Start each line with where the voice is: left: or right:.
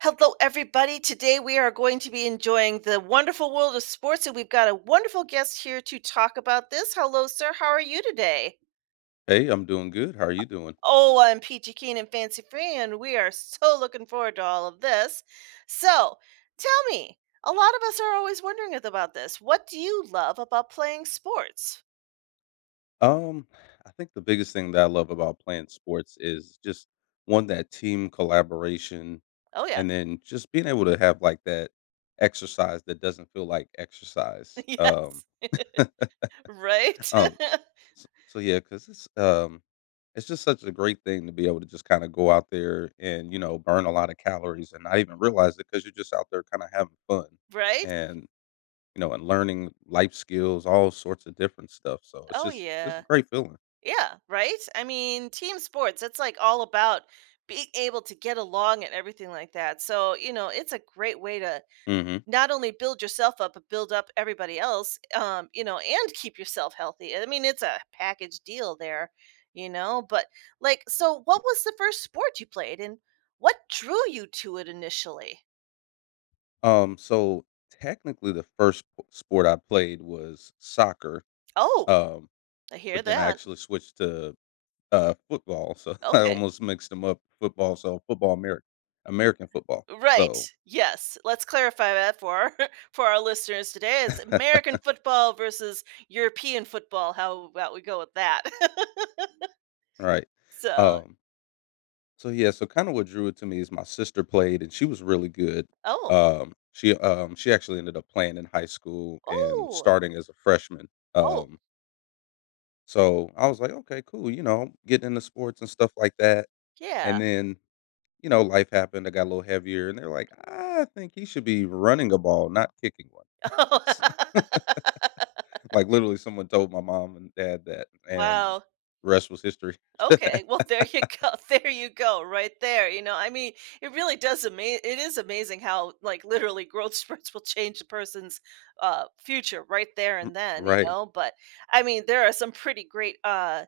right: Hello, everybody. Today, we are going to be enjoying the wonderful world of sports, and we've got a wonderful guest here to talk about this. Hello, sir, how are you today?
left: Hey, I'm doing good. How are
right: Uh
left: you doing?
right: Oh, I'm peachy keen and fancy-free we are so looking forward to all of this. So, tell me, a lot of us are always wondering a the about this. What do you love about playing sports?
left: Um, I think the biggest thing that I love about playing sports is just 1, that team collaboration
right: Oh, yeah.
left: and then just being able to have, like, that exercise that doesn't feel like exercise.
right: Yes.
left: Um.
right: Right?
left: Um, s so yeah 'cause it's, um it's just such a great thing to be able to just kinda go out there and, you know, burn a lotta calories and not even realize it 'cause you're just out there kinda having fun
right: Right?
left: and, you know, and learning life skills, all sorts of different stuff, so it's
right: Oh,
left: just it's a
right: yeah.
left: great feeling.
right: Yeah, right? I mean, team sports, it's, like, all about being able to get along and everything like that so, you know, it's a great way to
left: Mhm.
right: not only build yourself up, but build up everybody else, um, you know, and keep yourself healthy, I mean, it's a package deal there, you know, but, like so what was the 1st sport you played and what drew you to it initially?
left: Um, so, technically, the first sp sport I played was soccer,
right: Oh!
left: um,
right: I hear
left: but then I
right: that.
left: actually switched to, uh, football. So I
right: Okay.
left: almost mixed 'em up football so football Amer American football,
right: Right.
left: so
right: Yes. Let's clarify that for our for our listeners today. It's American football versus European football, how about we go with that?
left: Right.
right: So
left: Um So, yeah so kinda what drew it to me is my sister played and she was really good,
right: Oh.
left: um, she um, she actually ended up playing in high school and
right: Ooh!
left: starting as a freshman,
right: Oh.
left: um So I was like, "Okay, cool," you know? Getting into sports and stuff like that,
right: Yeah.
left: and then, you know, life happened, I got a little heavier, and they're like, "I think he should be running a ball, not kicking one."
right: Oh.
left: S like, literally, someone told my mom and dad that, and
right: Wow.
left: rest was history.
right: Okay. Well, there you go, there you go, right there. You know, I mean, it really does ama it is amazing how, like, literally growth spurts will change a person's, uh, future right there
left: M
right: and then, you
left: Right.
right: know, but, I mean, there are some pretty great, uh,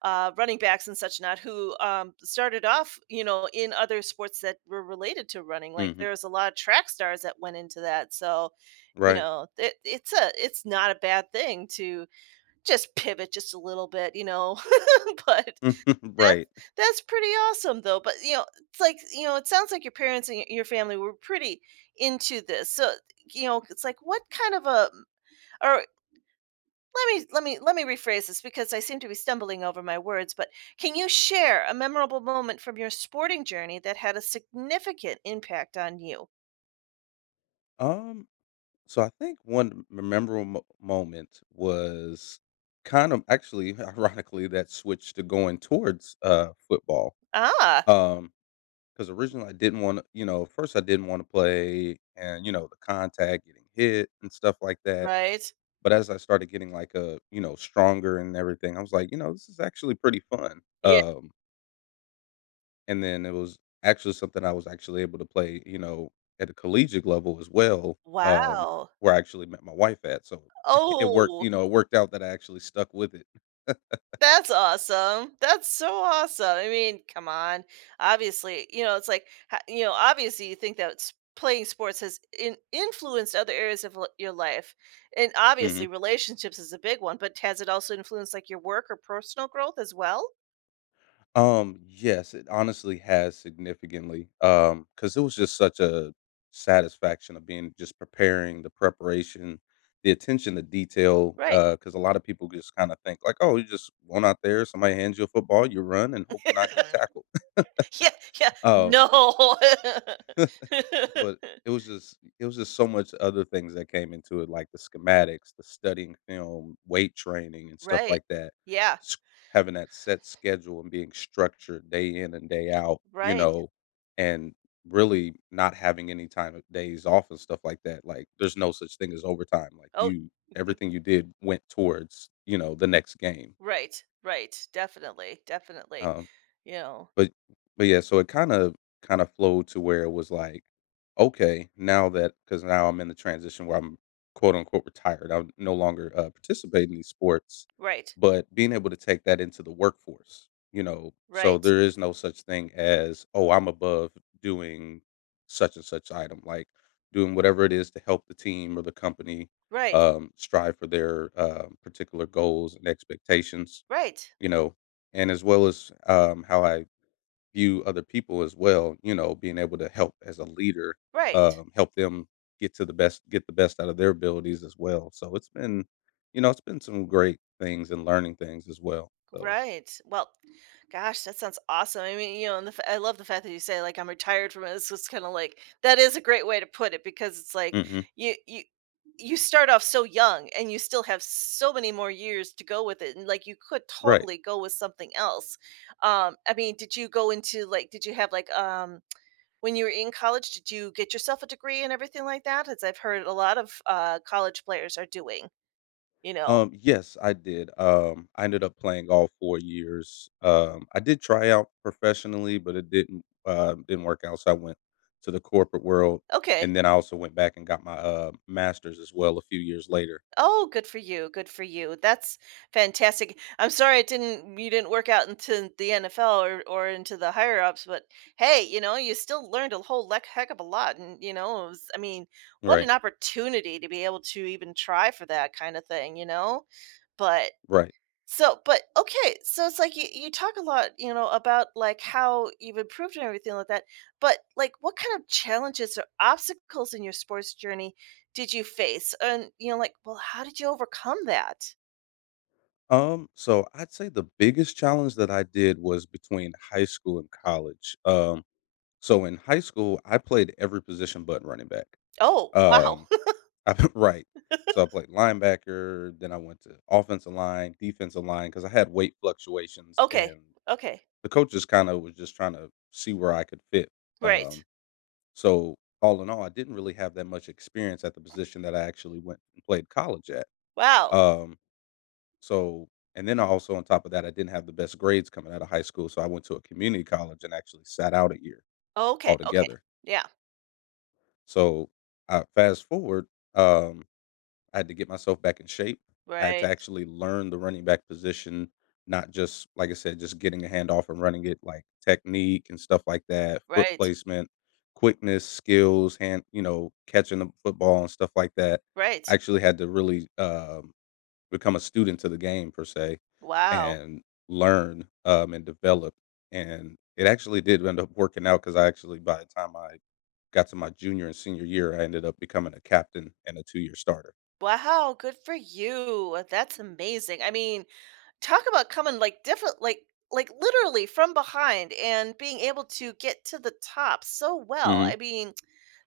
right: uh, running backs and such not who, um, started off, you know, in other sports that were related to running, like,
left: Mhm.
right: there's a lotta track stars that went into that, so, you
left: Right.
right: know, it it's a it's not a bad thing to just pivot just a little bit, you know, but that's
left: Right.
right: that's pretty awesome, though, but, you know, it's like you know, it sounds like your parents and y your family were pretty into this, so, you know, it's like, what kind of a or lemme lemme lemme rephrase this because I seem to be stumbling over my words, but can you share a memorable moment from your sporting journey that had a significant impact on you?
left: Um, so I think one memorable mo moment was kind of actually, ironically, that switch to going towards, uh, football,
right: Ah.
left: um, 'cause originally I didn't wanna you know, first, I didn't wanna play and, you know, the contact, getting hit, and stuff like that,
right: Right.
left: but as I started getting, like, uh, you know, stronger and everything, I was like, "You know, this is actually pretty fun,"
right: Ye
left: um And then it was actually something I was actually able to play, you know, at a collegiate level as well, um,
right: Wow.
left: where I actually met my wife at, so, it worked
right: Oh.
left: you know, it worked out that I actually stuck with it.
right: That's awesome. That's so awesome, I mean, come on obviously you know, it's, like, h you know, obviously, you think that sp playing sports has in influenced other areas of li your life, and, obviously,
left: Mhm.
right: relationships is a big one, but t has it also influenced, like, your work or personal growth as well?
left: Um, yes it honestly has significantly um, 'cause it was just such a satisfaction of being just preparing the preparation the attention to detail
right: Right.
left: uh, 'cause a lot of people just kinda think, like, "Oh, you just went out there, somebody hands you a football, you run, and hope to not get tackled.
right: Yeah, yeah
left: Um
right: no.
left: but it was just it was just so much other things that came into it, like the schematics, the studying film, weight training, and stuff
right: Right,
left: like that.
right: yeah.
left: Having that set schedule and being structured day in and day out, you
right: Right.
left: know, and really not having any time of days off and stuff like that, like, there's no such thing as overtime, like
right: Oh.
left: you everything you did went towards, you know, the next game.
right: Right, right, definitely, definitely,
left: Um,
right: you know?
left: but but yeah, so, it kinda kinda flowed to where it was, like, okay, now that 'cause now I'm in the transition where I'm, quote, unquote "retired," I no longer, uh, participate in these sports,
right: Right.
left: but being able to take that into the workforce, you know? So,
right: Right.
left: there is no such thing as, "Oh, I'm above doing such and such item," like, doing whatever it is to help the team, or the company,
right: Right.
left: um, strive for their, uh, particular goals and expectations.
right: Right.
left: You know, and as well as, um, how I view other people as well, you know, being able to help as a leader,
right: Right.
left: um, help them get to the best get the best out of their abilities as well, so, it's been, you know, it's been some great things and learning things as well, so
right: Right, well, gosh, that sounds awesome, I mean you know, and the I love the fact that you say, like, "I'm retired from" it's just kinda, like, that is a great way to put it because it's, like,
left: Mm-mm.
right: y y you start off so young, and you still have so many more years to go with it, and, like, you could
left: Right.
right: totally go with something else. Um, I mean, did you go into, like did you have, like, um when you were in college, did you get yourself a degree and everything like that, as I've heard a lot of, uh, college players are doing. You know?
left: Um, yes I did. Um, I ended up playing all 4 years. Um, I did try out professionally, but it didn't um, didn't work out, so, I went to the corporate world,
right: Okay.
left: and then I also went back and got my, uh, masters, as well, a few years later.
right: Oh, good for you, good for you, that's fantastic. I'm sorry it didn't you didn't work out into the NFL or or into the higher ups, but hey, you know, you still learned a whole leck heck of a lot and, you know, it was I mean what an
left: Right.
right: opportunity to be able to even try for that kinda thing, you know. But
left: Right.
right: so but okay so, it's, like, y you talk a lot you know, about like, how you've improved and everything like that, but, like, what kinda challenges or obstacles in your sports journey did you face, and, you know like well how did you overcome that?
left: Um, so, I'd say the biggest challenge that I did was between high school and college. Um, so, in high school, I played every position but running back.
right: Oh, wow.
left: Um, I've Right, so, I played linebacker, then I went to offensive line, defensive line, 'cause I had weight fluctuations,
right: Okay,
left: and
right: okay.
left: the coaches kinda was just trying to see where I could fit,
right: Right.
left: um so, all in all, I didn't really have that much experience at the position that I actually went and played college at.
right: Wow.
left: Um, so and then I also, on top of that, I didn't have the best grades coming out of high school, so, I went to a community college and actually sat out a year
right: Oh, okay, okay,
left: altogether.
right: yeah.
left: So, I fast forward, um, I had to get myself back in shape. I had to
right: Right.
left: actually learn the running back position, not just, like I said, just getting a hand off and running it, like, technique and stuff like that, foot
right: Right.
left: placement, quickness, skills, hand you know, catching a football and stuff like that. I
right: Right.
left: actually had to really, um, become a student to the game per se
right: Wow.
left: and learn, um, and develop, and it actually did end up working out 'cause I actually by the time I got to my junior and senior year, I ended up becoming a captain and a two-year starter.
right: Wow, good for you, that's amazing. I mean, talk about coming like, different like like, literally from behind and being able to get to the top so well,
left: Mhm.
right: I mean,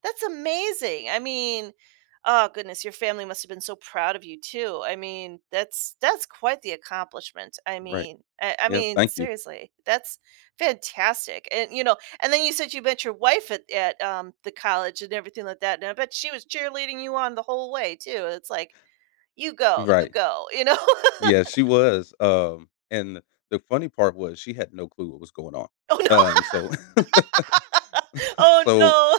right: that's amazing I mean oh goodness, your family must have been so proud of you, too. I mean, that's that's quite the accomplishment, I
left: Right.
right: mean I I
left: Yeah,
right: mean,
left: thank you.
right: seriously, that's fantastic, and, you know and then you said you met your wife at at, um, the college and everything like that, and I bet she was cheerleading you on the whole way too, it's, like, "You go you
left: Right.
right: go," you know?
left: Yeah, she was, um and the funny part was she had no clue what was going on.
right: Oh, no.
left: Um, so
right: Oh,
left: so,
right: no,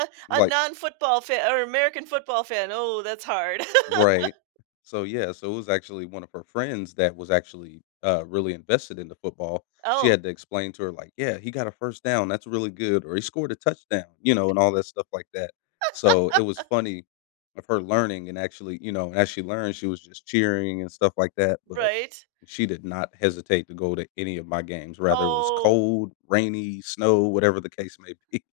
right: a a
left: like
right: non football fan or American football fan, oh that's hard.
left: Right. So, yeah so, it was actually one of her friends that was actually, uh, really invested into football. She
right: Oh.
left: had to explain to her, like, "Yeah, he got a 1st down, that's really good," or, "he scored a touchdown," you know, and all that stuff like that. So, it was funny of her learning and actually you know, as she learned, she was just cheering and stuff like that, but
right: Right.
left: she did not hesitate to go to any of my games, rather it was
right: Oh.
left: cold, rainy, snow, whatever the case may be.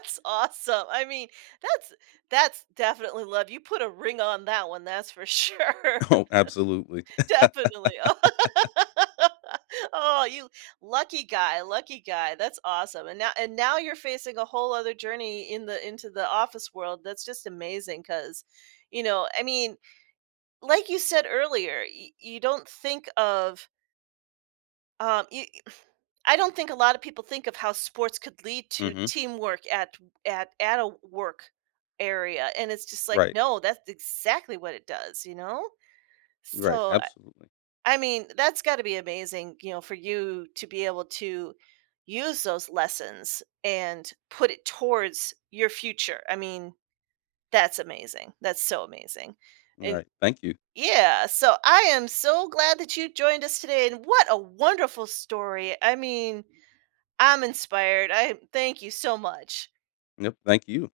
right: awesome. I mean that's that's definitely love, you put a ring on that one, that's for sure.
left: Oh, absolutely.
right: Definitely, oh Oh, you lucky guy, lucky guy, that's awesome, and now and now you're facing a whole other journey in the into the office world, that's just amazing 'cause, you know I mean, like you said earlier, y you don't think of um, y you I don't think a lot of people think of how sports could lead to
left: Mhm.
right: teamwork at at at a work area, and it's just, like,
left: Right.
right: no, that's exactly what it does, you know?
left: Right,
right: So,
left: absolutely.
right: I mean, that's gotta be amazing, you know, for you to be able to use those lessons and put it towards your future. I mean, that's amazing, that's so amazing, and
left: Alright, thank you.
right: Y yeah so, I am so glad that you joined us today, and what a wonderful story, I mean, I'm inspired, I'm thank you so much.
left: Yep, thank you.